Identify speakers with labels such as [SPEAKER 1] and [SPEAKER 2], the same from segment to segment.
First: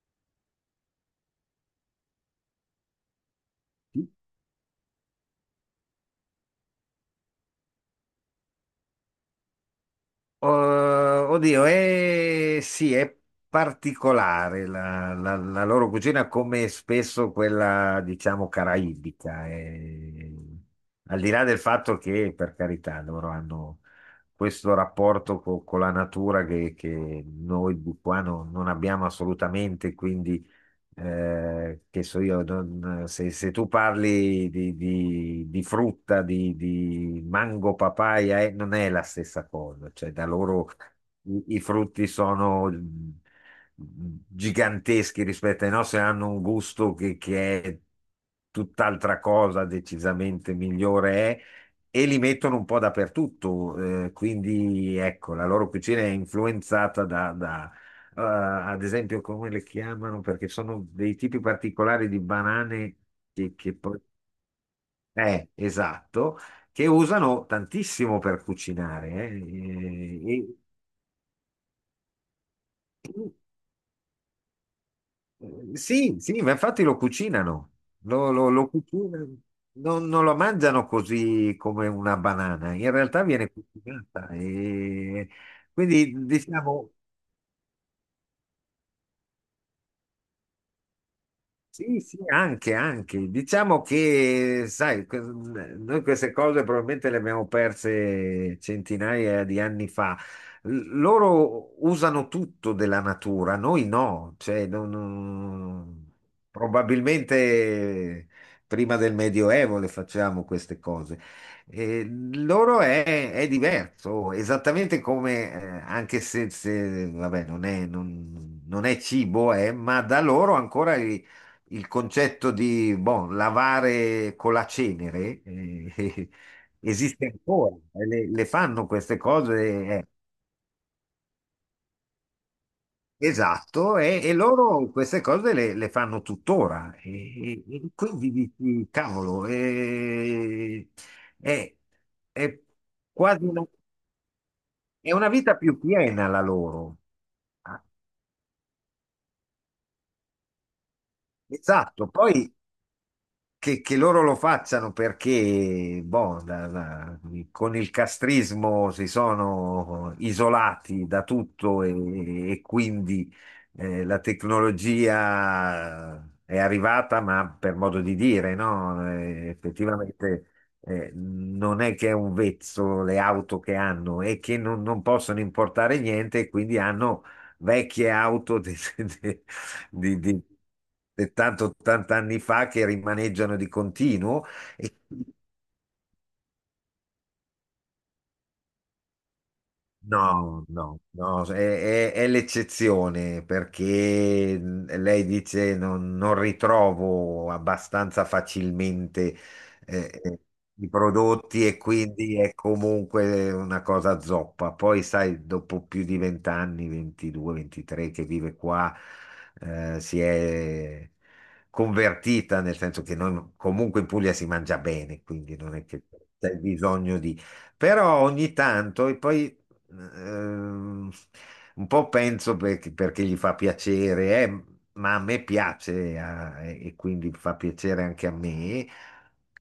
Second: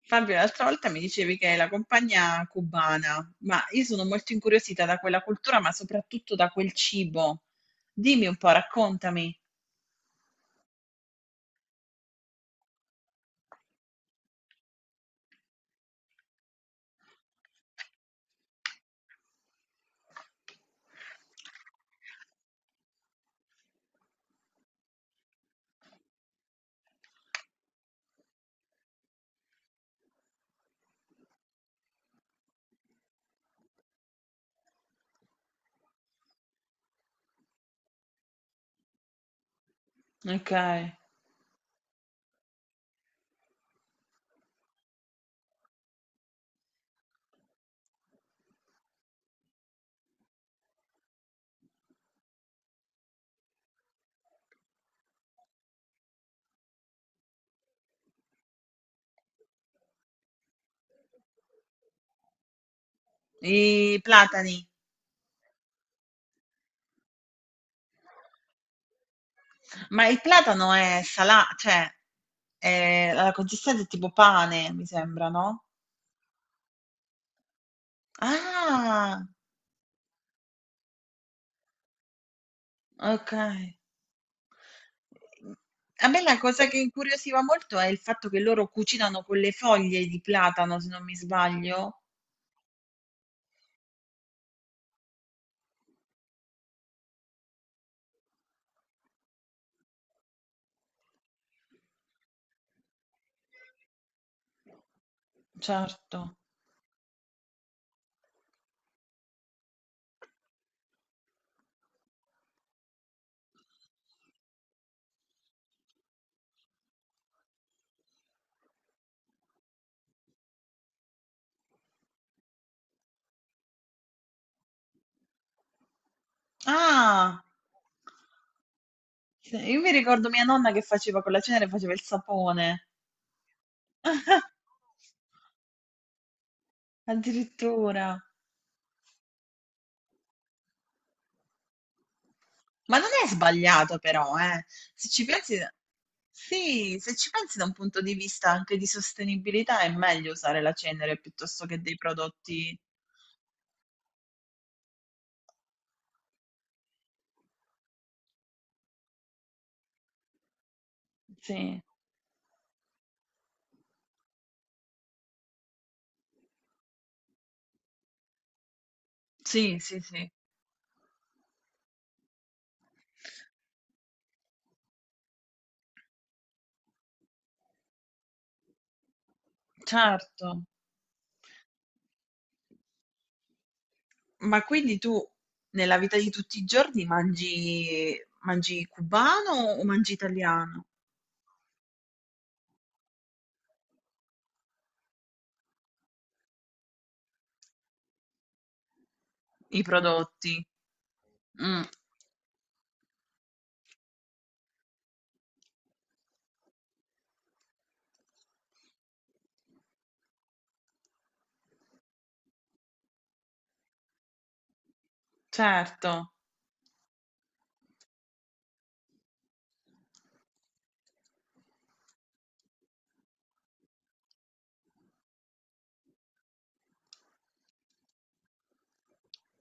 [SPEAKER 1] Fabio, l'altra volta mi dicevi che hai la compagna cubana, ma io sono molto incuriosita da quella cultura, ma soprattutto da quel cibo. Dimmi un po', raccontami.
[SPEAKER 2] Oh, oddio, sì, è particolare la loro cucina, come spesso quella, diciamo, caraibica. E al di là del fatto che, per carità, loro hanno questo rapporto con la natura che noi di qua non abbiamo assolutamente, quindi che so io, se tu parli di, di frutta, di mango, papaya, non è la stessa cosa, cioè da
[SPEAKER 1] Ok.
[SPEAKER 2] loro i frutti sono giganteschi rispetto ai nostri, hanno un gusto che è tutt'altra cosa, decisamente migliore e li mettono un po' dappertutto, quindi ecco, la loro cucina è influenzata da, eh, ad esempio, come le chiamano, perché sono dei tipi particolari di banane che
[SPEAKER 1] I
[SPEAKER 2] poi...
[SPEAKER 1] platani.
[SPEAKER 2] Esatto, che usano tantissimo per cucinare.
[SPEAKER 1] Ma il platano è salato, cioè ha
[SPEAKER 2] E-
[SPEAKER 1] la consistenza è tipo pane, mi sembra, no?
[SPEAKER 2] Sì, sì, ma infatti lo cucinano, lo
[SPEAKER 1] Ah,
[SPEAKER 2] cucinano, non lo mangiano così come una banana, in realtà
[SPEAKER 1] ok.
[SPEAKER 2] viene cucinata. E
[SPEAKER 1] A me
[SPEAKER 2] quindi
[SPEAKER 1] la cosa che
[SPEAKER 2] diciamo,
[SPEAKER 1] incuriosiva molto è il fatto che loro cucinano con le foglie di platano, se non mi sbaglio.
[SPEAKER 2] sì, sì, anche, anche. Diciamo che, sai, noi queste cose probabilmente le abbiamo perse centinaia di anni fa. Loro usano tutto della natura, noi no. Cioè,
[SPEAKER 1] Certo.
[SPEAKER 2] probabilmente prima del Medioevo le facciamo queste cose. E loro è diverso, esattamente come, anche se, vabbè, non è cibo, ma da loro ancora il concetto di boh, lavare con la cenere, esiste
[SPEAKER 1] Ah!
[SPEAKER 2] ancora, e le fanno queste
[SPEAKER 1] Sì, io mi
[SPEAKER 2] cose.
[SPEAKER 1] ricordo mia nonna che faceva colazione e faceva il sapone.
[SPEAKER 2] Eh, esatto. E loro queste cose le fanno tuttora. E
[SPEAKER 1] Addirittura.
[SPEAKER 2] quindi dici, cavolo. Eh, eh, è, è
[SPEAKER 1] Ma non è
[SPEAKER 2] quasi una,
[SPEAKER 1] sbagliato però, eh. Se
[SPEAKER 2] è
[SPEAKER 1] ci
[SPEAKER 2] una
[SPEAKER 1] pensi,
[SPEAKER 2] vita più piena la
[SPEAKER 1] sì,
[SPEAKER 2] loro.
[SPEAKER 1] se ci pensi da un
[SPEAKER 2] Ah,
[SPEAKER 1] punto di vista anche di sostenibilità, è meglio usare la cenere piuttosto che dei
[SPEAKER 2] Esatto, poi
[SPEAKER 1] prodotti.
[SPEAKER 2] che loro lo facciano perché boh, con il castrismo si sono isolati da
[SPEAKER 1] Sì,
[SPEAKER 2] tutto e quindi la tecnologia è arrivata, ma per modo di dire, no?
[SPEAKER 1] sì, sì, sì.
[SPEAKER 2] Effettivamente. Non è che è un vezzo le auto che hanno, è che non possono importare niente e quindi hanno vecchie auto de- di
[SPEAKER 1] Certo.
[SPEAKER 2] 70-80 anni fa che rimaneggiano di continuo.
[SPEAKER 1] Ma quindi
[SPEAKER 2] E
[SPEAKER 1] tu nella vita di tutti i giorni mangi, mangi cubano o mangi
[SPEAKER 2] no,
[SPEAKER 1] italiano?
[SPEAKER 2] no, no, è l'eccezione perché lei dice non ritrovo abbastanza facilmente
[SPEAKER 1] I
[SPEAKER 2] eh, eh,
[SPEAKER 1] prodotti.
[SPEAKER 2] i prodotti e
[SPEAKER 1] Mh,
[SPEAKER 2] quindi è comunque una cosa zoppa. Poi sai, dopo più di 20 anni, 22, 23 che vive qua, si è convertita nel senso che noi comunque in Puglia si mangia bene, quindi non è che
[SPEAKER 1] certo.
[SPEAKER 2] c'è bisogno di... Però ogni tanto, e poi ehm, un po' penso perché gli fa piacere, ma a me piace, e quindi fa piacere anche a me.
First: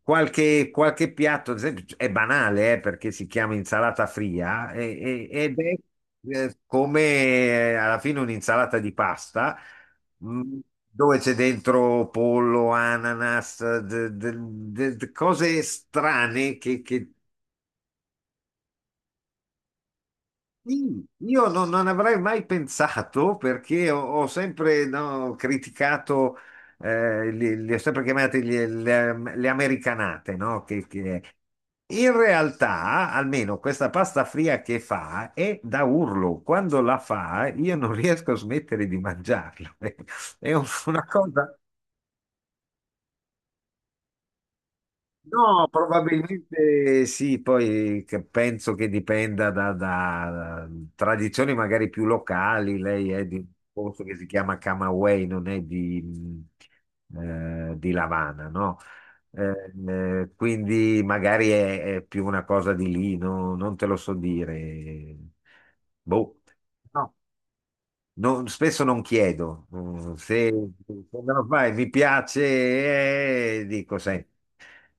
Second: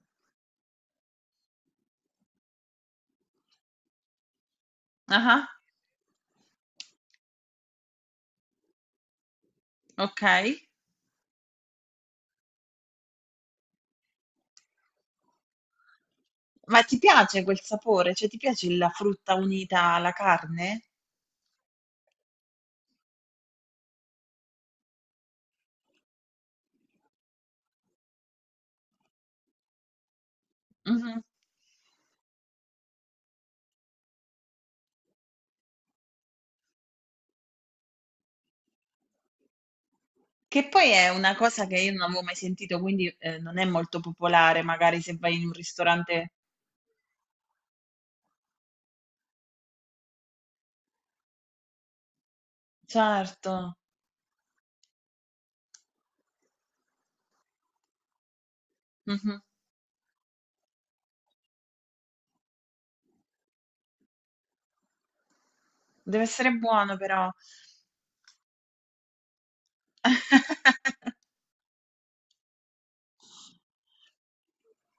[SPEAKER 2] Qualche piatto, ad esempio, è banale, perché si chiama insalata fria, e- e-
[SPEAKER 1] Ah-ah.
[SPEAKER 2] ed è come alla fine un'insalata di pasta, mh,
[SPEAKER 1] Okay.
[SPEAKER 2] dove c'è dentro pollo, ananas, cose strane che,
[SPEAKER 1] Ma ti
[SPEAKER 2] che
[SPEAKER 1] piace quel sapore? Cioè, ti piace la frutta unita alla carne?
[SPEAKER 2] Sì, io non avrei mai pensato perché ho sempre no, criticato, li ho sempre chiamati le americanate, no?
[SPEAKER 1] Mh-mh.
[SPEAKER 2] In realtà, almeno questa pasta fria che fa è da urlo. Quando la fa, io non riesco a smettere di mangiarla. È
[SPEAKER 1] Che poi
[SPEAKER 2] una
[SPEAKER 1] è una
[SPEAKER 2] cosa.
[SPEAKER 1] cosa che io non avevo mai sentito, quindi, non è molto popolare, magari se vai in un
[SPEAKER 2] No,
[SPEAKER 1] ristorante.
[SPEAKER 2] probabilmente sì, poi che penso che dipenda da tradizioni magari più locali. Lei è di un
[SPEAKER 1] Certo.
[SPEAKER 2] posto che si chiama Camagüey, non è di, di La Habana, no?
[SPEAKER 1] Mh-mh.
[SPEAKER 2] Eh, quindi magari è più una cosa di lì, no? Non te lo so dire.
[SPEAKER 1] Deve
[SPEAKER 2] Boh.
[SPEAKER 1] essere buono
[SPEAKER 2] No,
[SPEAKER 1] però.
[SPEAKER 2] spesso non chiedo. Se, se me lo fai, mi piace, dico sempre.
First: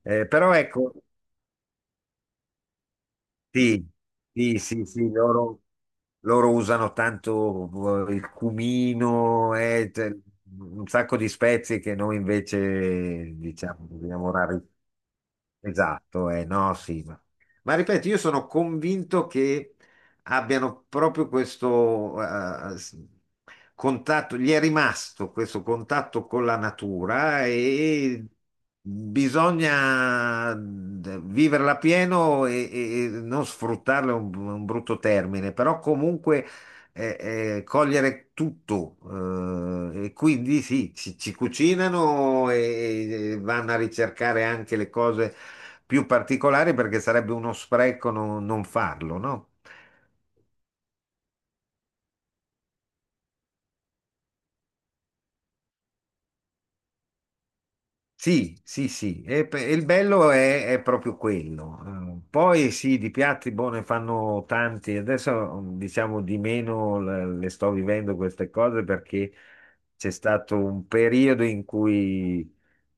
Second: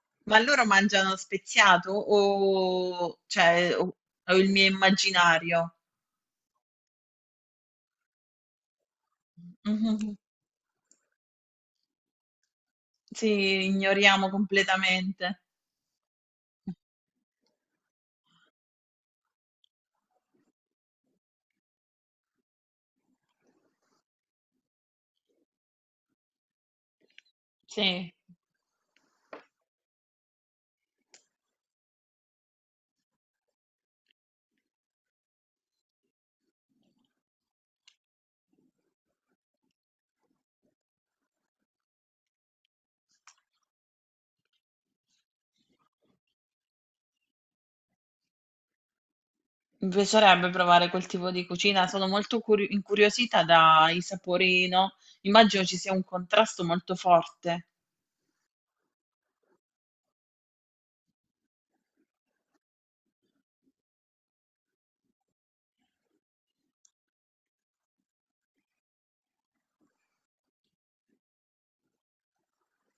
[SPEAKER 1] Ma
[SPEAKER 2] Però
[SPEAKER 1] loro
[SPEAKER 2] ecco,
[SPEAKER 1] mangiano speziato o cioè,
[SPEAKER 2] sì,
[SPEAKER 1] o il
[SPEAKER 2] sì,
[SPEAKER 1] mio
[SPEAKER 2] sì, sì, loro,
[SPEAKER 1] immaginario?
[SPEAKER 2] usano tanto il cumino e
[SPEAKER 1] Mh-mh.
[SPEAKER 2] un sacco di spezie che noi invece
[SPEAKER 1] Sì,
[SPEAKER 2] diciamo
[SPEAKER 1] ignoriamo
[SPEAKER 2] dobbiamo rari.
[SPEAKER 1] completamente.
[SPEAKER 2] Esatto, no, sì, ma ripeto, io sono convinto che abbiano proprio questo contatto, gli è rimasto questo contatto con la natura
[SPEAKER 1] Sì,
[SPEAKER 2] e bisogna viverla pieno e non sfruttarla, è un brutto termine, però comunque eh, cogliere tutto. E quindi sì, ci cucinano e vanno a ricercare anche le cose più particolari perché sarebbe uno spreco non farlo, no?
[SPEAKER 1] mi piacerebbe provare quel tipo di cucina, sono molto incuriosita dai sapori, no? Immagino ci sia un contrasto molto forte.
[SPEAKER 2] Sì, sì, sì, e il bello è proprio quello. Poi sì, di piatti buoni ne fanno tanti, adesso diciamo di meno le sto vivendo queste cose perché c'è stato un periodo in cui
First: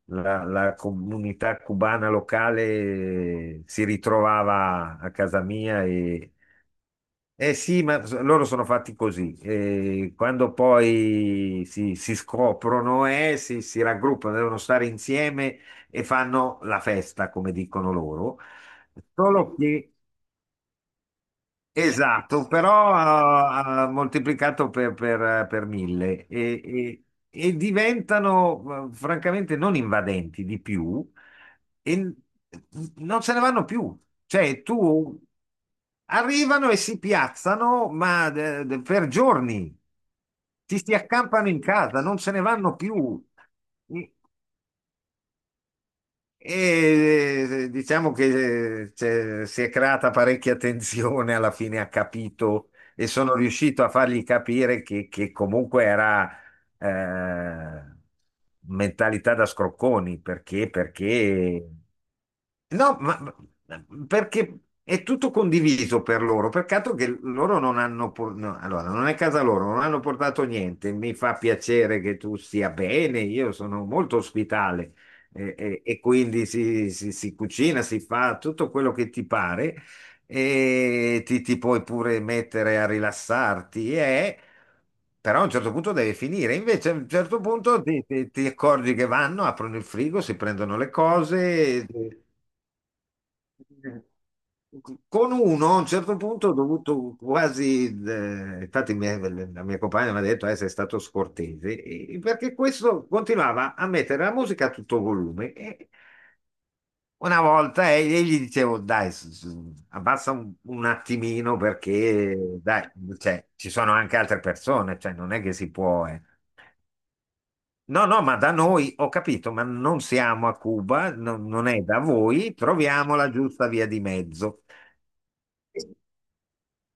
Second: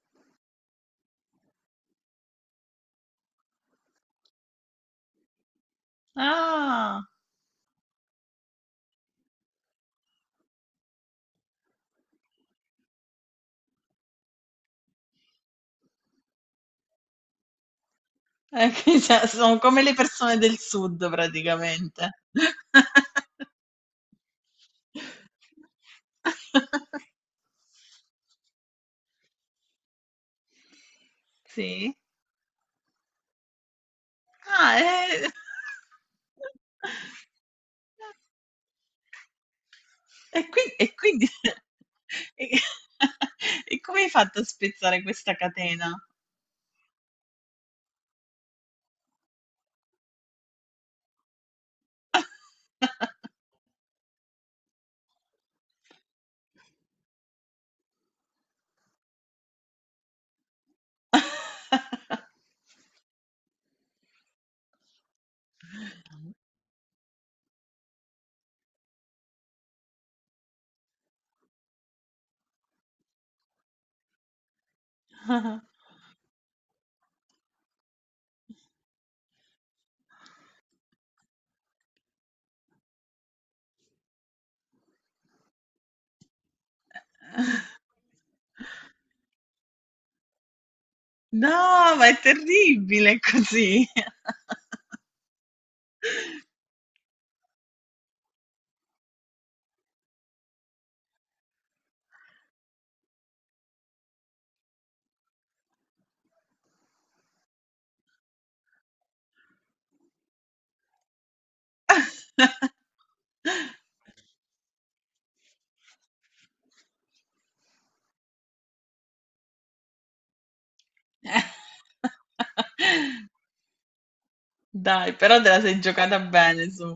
[SPEAKER 2] la comunità cubana locale si ritrovava a casa mia.
[SPEAKER 1] Ah,
[SPEAKER 2] Eh sì, ma loro sono fatti così. Quando poi si scoprono e si raggruppano, devono stare insieme e fanno la festa, come dicono loro.
[SPEAKER 1] ecco, cioè,
[SPEAKER 2] Solo
[SPEAKER 1] sono come
[SPEAKER 2] che
[SPEAKER 1] le persone del sud praticamente.
[SPEAKER 2] esatto, però ha moltiplicato per mille, e, e- e diventano francamente non invadenti di più e
[SPEAKER 1] Sì.
[SPEAKER 2] non se ne vanno più. Cioè,
[SPEAKER 1] Ah,
[SPEAKER 2] tu
[SPEAKER 1] eh.
[SPEAKER 2] arrivano e si piazzano, ma per giorni ti
[SPEAKER 1] E
[SPEAKER 2] si
[SPEAKER 1] quindi
[SPEAKER 2] accampano in casa, non se ne
[SPEAKER 1] e
[SPEAKER 2] vanno più.
[SPEAKER 1] e come hai fatto a spezzare questa catena?
[SPEAKER 2] Diciamo che si è creata parecchia tensione, alla fine ha capito e sono riuscito a fargli capire che, comunque era eh, mentalità da scrocconi. Perché No, ma, perché è tutto condiviso per loro, peccato che loro non hanno, no, allora, non è casa loro, non hanno portato niente, mi fa piacere che tu stia bene, io sono molto ospitale. eh,
[SPEAKER 1] Ah-ah.
[SPEAKER 2] eh, e, quindi si cucina, si fa tutto quello che ti pare e ti puoi pure mettere a rilassarti, però a un certo punto deve finire, invece a un certo punto ti accorgi che vanno, aprono il frigo, si prendono le cose.
[SPEAKER 1] No, ma è terribile così.
[SPEAKER 2] Con uno a un certo punto ho dovuto quasi, infatti la mia compagna mi ha detto, sei stato scortese, perché questo continuava a mettere la musica a tutto volume. E una volta e gli dicevo, dai, abbassa un attimino perché, dai, cioè, ci sono anche altre persone, cioè, non è che si può... No, no, ma da noi ho capito, ma non siamo a Cuba, non è da voi, troviamo la giusta via di mezzo.
[SPEAKER 1] Dai, però te la sei giocata bene su.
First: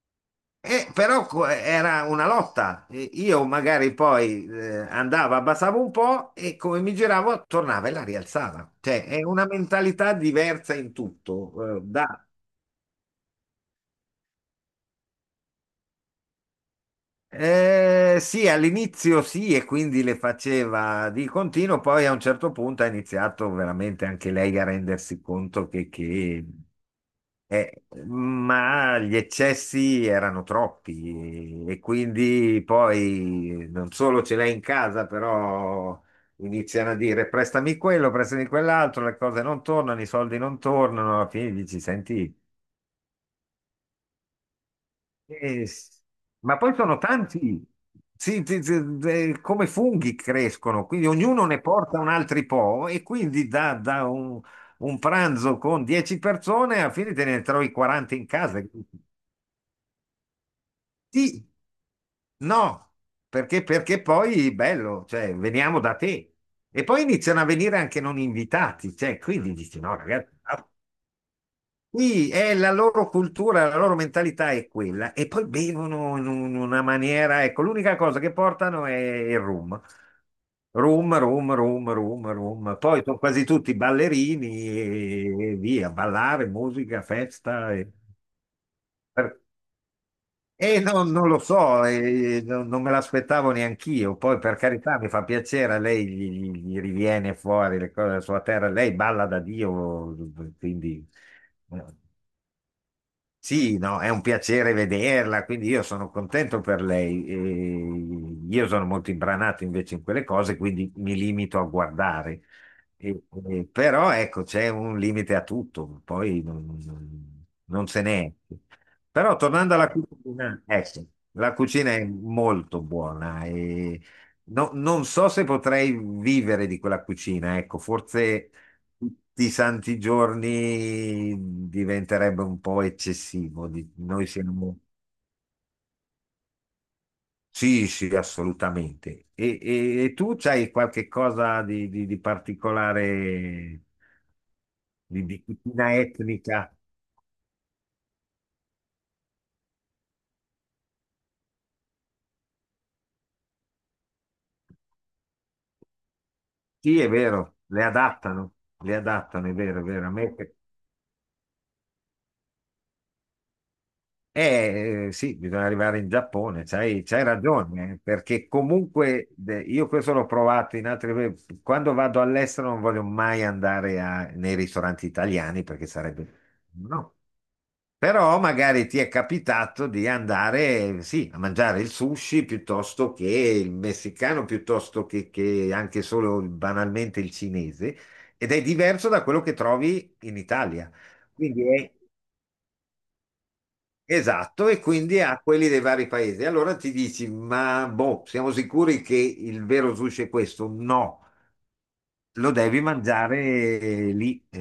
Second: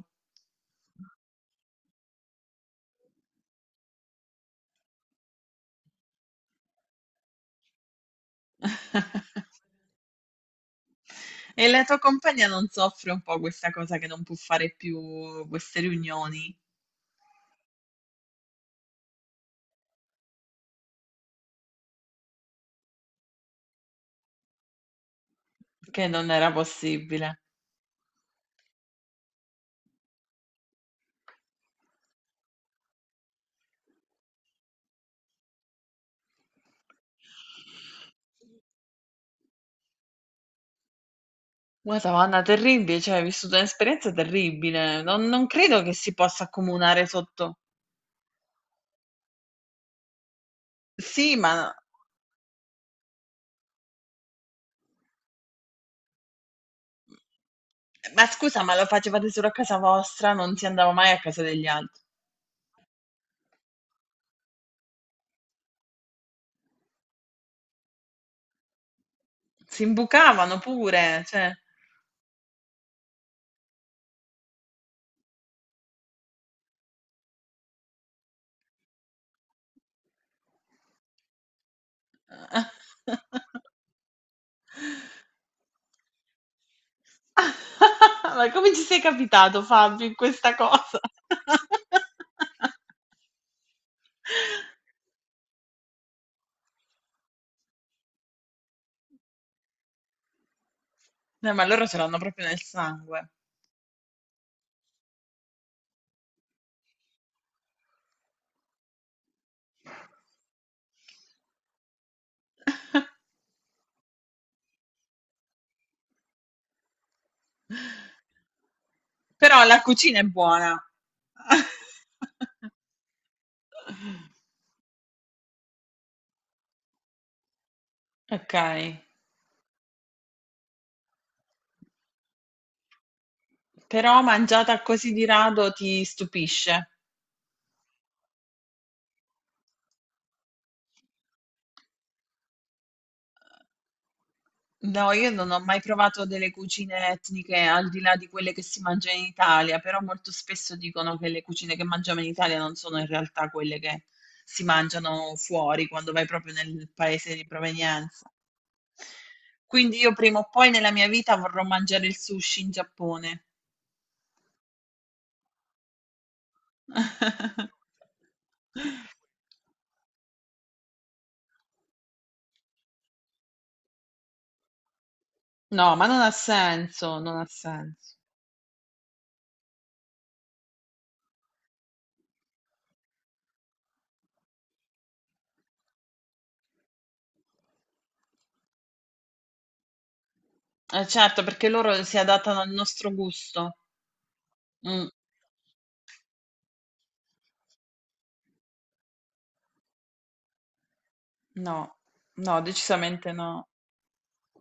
[SPEAKER 2] Però era una lotta. E io magari poi andavo, abbassavo un po' e come mi giravo tornava e la rialzava. Cioè, è una mentalità diversa in
[SPEAKER 1] E
[SPEAKER 2] tutto,
[SPEAKER 1] la tua
[SPEAKER 2] da
[SPEAKER 1] compagna non soffre un po' questa cosa che non può fare più queste riunioni?
[SPEAKER 2] Sì, all'inizio sì, e quindi le faceva di continuo, poi a un certo punto ha iniziato veramente anche lei a rendersi conto che,
[SPEAKER 1] Che non
[SPEAKER 2] che
[SPEAKER 1] era possibile.
[SPEAKER 2] eh, ma gli eccessi erano troppi e quindi poi non solo ce l'hai in casa, però iniziano a dire prestami quello, prestami quell'altro, le cose non tornano, i soldi non tornano, alla fine dici, senti.
[SPEAKER 1] Madonna, terribile, cioè hai vissuto un'esperienza terribile. Non
[SPEAKER 2] Eh,
[SPEAKER 1] credo che
[SPEAKER 2] s-
[SPEAKER 1] si possa
[SPEAKER 2] ma poi sono
[SPEAKER 1] accomunare sotto.
[SPEAKER 2] tanti, sì, sì, sì, come funghi crescono, quindi
[SPEAKER 1] Sì,
[SPEAKER 2] ognuno ne porta un altro po' e quindi da un, pranzo con 10 persone alla fine te ne trovi 40
[SPEAKER 1] ma
[SPEAKER 2] in casa.
[SPEAKER 1] scusa, ma lo facevate solo a casa vostra, non si andava mai a casa
[SPEAKER 2] Sì,
[SPEAKER 1] degli altri.
[SPEAKER 2] no, perché poi bello, cioè veniamo da te. E poi iniziano a venire anche non invitati, cioè, quindi dici
[SPEAKER 1] Si
[SPEAKER 2] no ragazzi,
[SPEAKER 1] imbucavano
[SPEAKER 2] no,
[SPEAKER 1] pure, cioè.
[SPEAKER 2] sì, è la loro cultura, la loro mentalità è quella e poi bevono in una maniera, ecco, l'unica cosa che portano è il rum. Rum, rum, rum, rum, rum. Poi sono quasi tutti ballerini e via, ballare, musica, festa.
[SPEAKER 1] Ma come ci sei
[SPEAKER 2] Per-
[SPEAKER 1] capitato, Fabio, in questa
[SPEAKER 2] e
[SPEAKER 1] cosa?
[SPEAKER 2] non lo so, e non me l'aspettavo neanch'io. Poi per carità mi fa piacere, a lei gli riviene fuori le cose della sua terra, lei balla da Dio, quindi...
[SPEAKER 1] No, ma
[SPEAKER 2] eh.
[SPEAKER 1] loro ce l'hanno proprio nel sangue.
[SPEAKER 2] Sì, no, è un piacere vederla, quindi io sono contento per lei. E io sono molto imbranato invece in quelle cose, quindi mi limito a guardare. E- Però ecco, c'è un limite a tutto, poi non se n'è. Però
[SPEAKER 1] Però
[SPEAKER 2] tornando
[SPEAKER 1] la
[SPEAKER 2] alla
[SPEAKER 1] cucina è
[SPEAKER 2] cucina,
[SPEAKER 1] buona.
[SPEAKER 2] ecco, la cucina è molto buona e non so se potrei vivere di quella cucina, ecco, forse
[SPEAKER 1] Ok,
[SPEAKER 2] tutti i santi giorni diventerebbe un po' eccessivo.
[SPEAKER 1] però
[SPEAKER 2] Noi siamo...
[SPEAKER 1] mangiata così di rado ti stupisce.
[SPEAKER 2] Sì, sì, assolutamente. E tu c'hai qualche cosa di, di particolare,
[SPEAKER 1] No,
[SPEAKER 2] di,
[SPEAKER 1] io
[SPEAKER 2] di
[SPEAKER 1] non ho mai
[SPEAKER 2] cucina
[SPEAKER 1] provato delle
[SPEAKER 2] etnica?
[SPEAKER 1] cucine etniche al di là di quelle che si mangiano in Italia, però molto spesso dicono che le cucine che mangiamo in Italia non sono in realtà quelle che si mangiano fuori quando vai proprio nel
[SPEAKER 2] Sì, è
[SPEAKER 1] paese di
[SPEAKER 2] vero,
[SPEAKER 1] provenienza.
[SPEAKER 2] le adattano, è vero, è
[SPEAKER 1] Quindi
[SPEAKER 2] vero. A
[SPEAKER 1] io
[SPEAKER 2] me
[SPEAKER 1] prima o poi nella mia vita vorrò mangiare il sushi in Giappone.
[SPEAKER 2] Sì, bisogna arrivare in Giappone, c'hai ragione, perché comunque io questo l'ho provato in altri... Quando vado all'estero non voglio mai andare nei ristoranti italiani perché
[SPEAKER 1] No, ma non ha
[SPEAKER 2] sarebbe... No.
[SPEAKER 1] senso, non ha senso.
[SPEAKER 2] Però magari ti è capitato di andare, sì, a mangiare il sushi piuttosto che il messicano, piuttosto che anche solo banalmente il cinese, ed è diverso da quello che trovi in Italia.
[SPEAKER 1] Certo,
[SPEAKER 2] Quindi
[SPEAKER 1] perché
[SPEAKER 2] è
[SPEAKER 1] loro si adattano al nostro gusto.
[SPEAKER 2] Esatto, e
[SPEAKER 1] Mm,
[SPEAKER 2] quindi a quelli dei vari paesi. Allora ti dici, ma boh, siamo sicuri che il vero sushi è questo? No,
[SPEAKER 1] no,
[SPEAKER 2] lo
[SPEAKER 1] no,
[SPEAKER 2] devi
[SPEAKER 1] decisamente no.
[SPEAKER 2] mangiare lì,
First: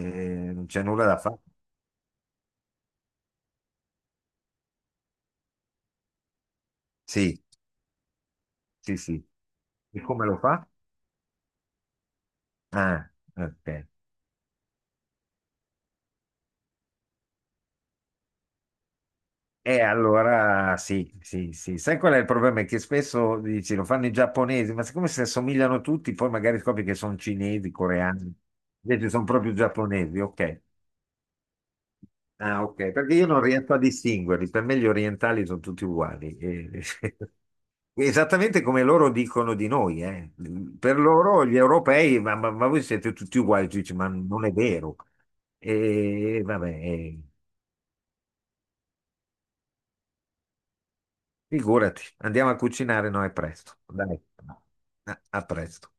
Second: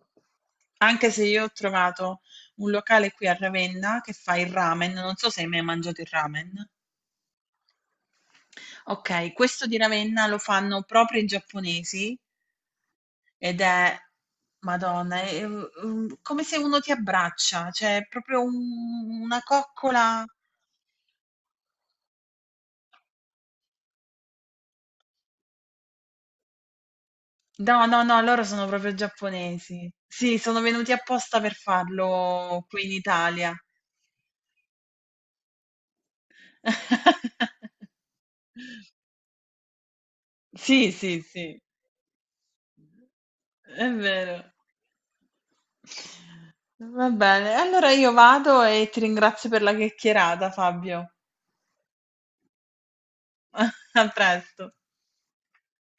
[SPEAKER 2] non c'è nulla
[SPEAKER 1] Anche
[SPEAKER 2] da
[SPEAKER 1] se
[SPEAKER 2] fare.
[SPEAKER 1] io ho trovato un locale qui a Ravenna che fa il ramen, non so se hai mai mangiato il ramen.
[SPEAKER 2] Sì, sì, sì.
[SPEAKER 1] Ok, questo di
[SPEAKER 2] E
[SPEAKER 1] Ravenna
[SPEAKER 2] come lo
[SPEAKER 1] lo
[SPEAKER 2] fa?
[SPEAKER 1] fanno proprio i giapponesi
[SPEAKER 2] Ah,
[SPEAKER 1] ed
[SPEAKER 2] ok.
[SPEAKER 1] è, Madonna, è come se uno ti abbraccia, cioè è proprio una
[SPEAKER 2] E
[SPEAKER 1] coccola.
[SPEAKER 2] allora sì, sì, sì. Sai qual è il problema? È che spesso dici, lo fanno i giapponesi, ma siccome si assomigliano tutti, poi magari scopri che sono cinesi,
[SPEAKER 1] No, no, no,
[SPEAKER 2] coreani,
[SPEAKER 1] loro sono proprio
[SPEAKER 2] invece sono proprio
[SPEAKER 1] giapponesi.
[SPEAKER 2] giapponesi,
[SPEAKER 1] Sì, sono
[SPEAKER 2] ok.
[SPEAKER 1] venuti apposta per
[SPEAKER 2] Ah,
[SPEAKER 1] farlo qui
[SPEAKER 2] ok,
[SPEAKER 1] in
[SPEAKER 2] perché io non
[SPEAKER 1] Italia.
[SPEAKER 2] riesco a distinguerli, per me gli orientali sono tutti uguali. Esattamente come loro dicono di noi, eh.
[SPEAKER 1] Sì,
[SPEAKER 2] Per
[SPEAKER 1] sì,
[SPEAKER 2] loro gli
[SPEAKER 1] sì,
[SPEAKER 2] europei, ma voi siete tutti uguali, tu
[SPEAKER 1] è
[SPEAKER 2] dici, ma
[SPEAKER 1] vero.
[SPEAKER 2] non è vero. E vabbè,
[SPEAKER 1] Va bene, allora io vado e ti ringrazio per la chiacchierata, Fabio.
[SPEAKER 2] figurati, andiamo a cucinare, no, è presto.
[SPEAKER 1] A
[SPEAKER 2] Dai,
[SPEAKER 1] presto.
[SPEAKER 2] a presto.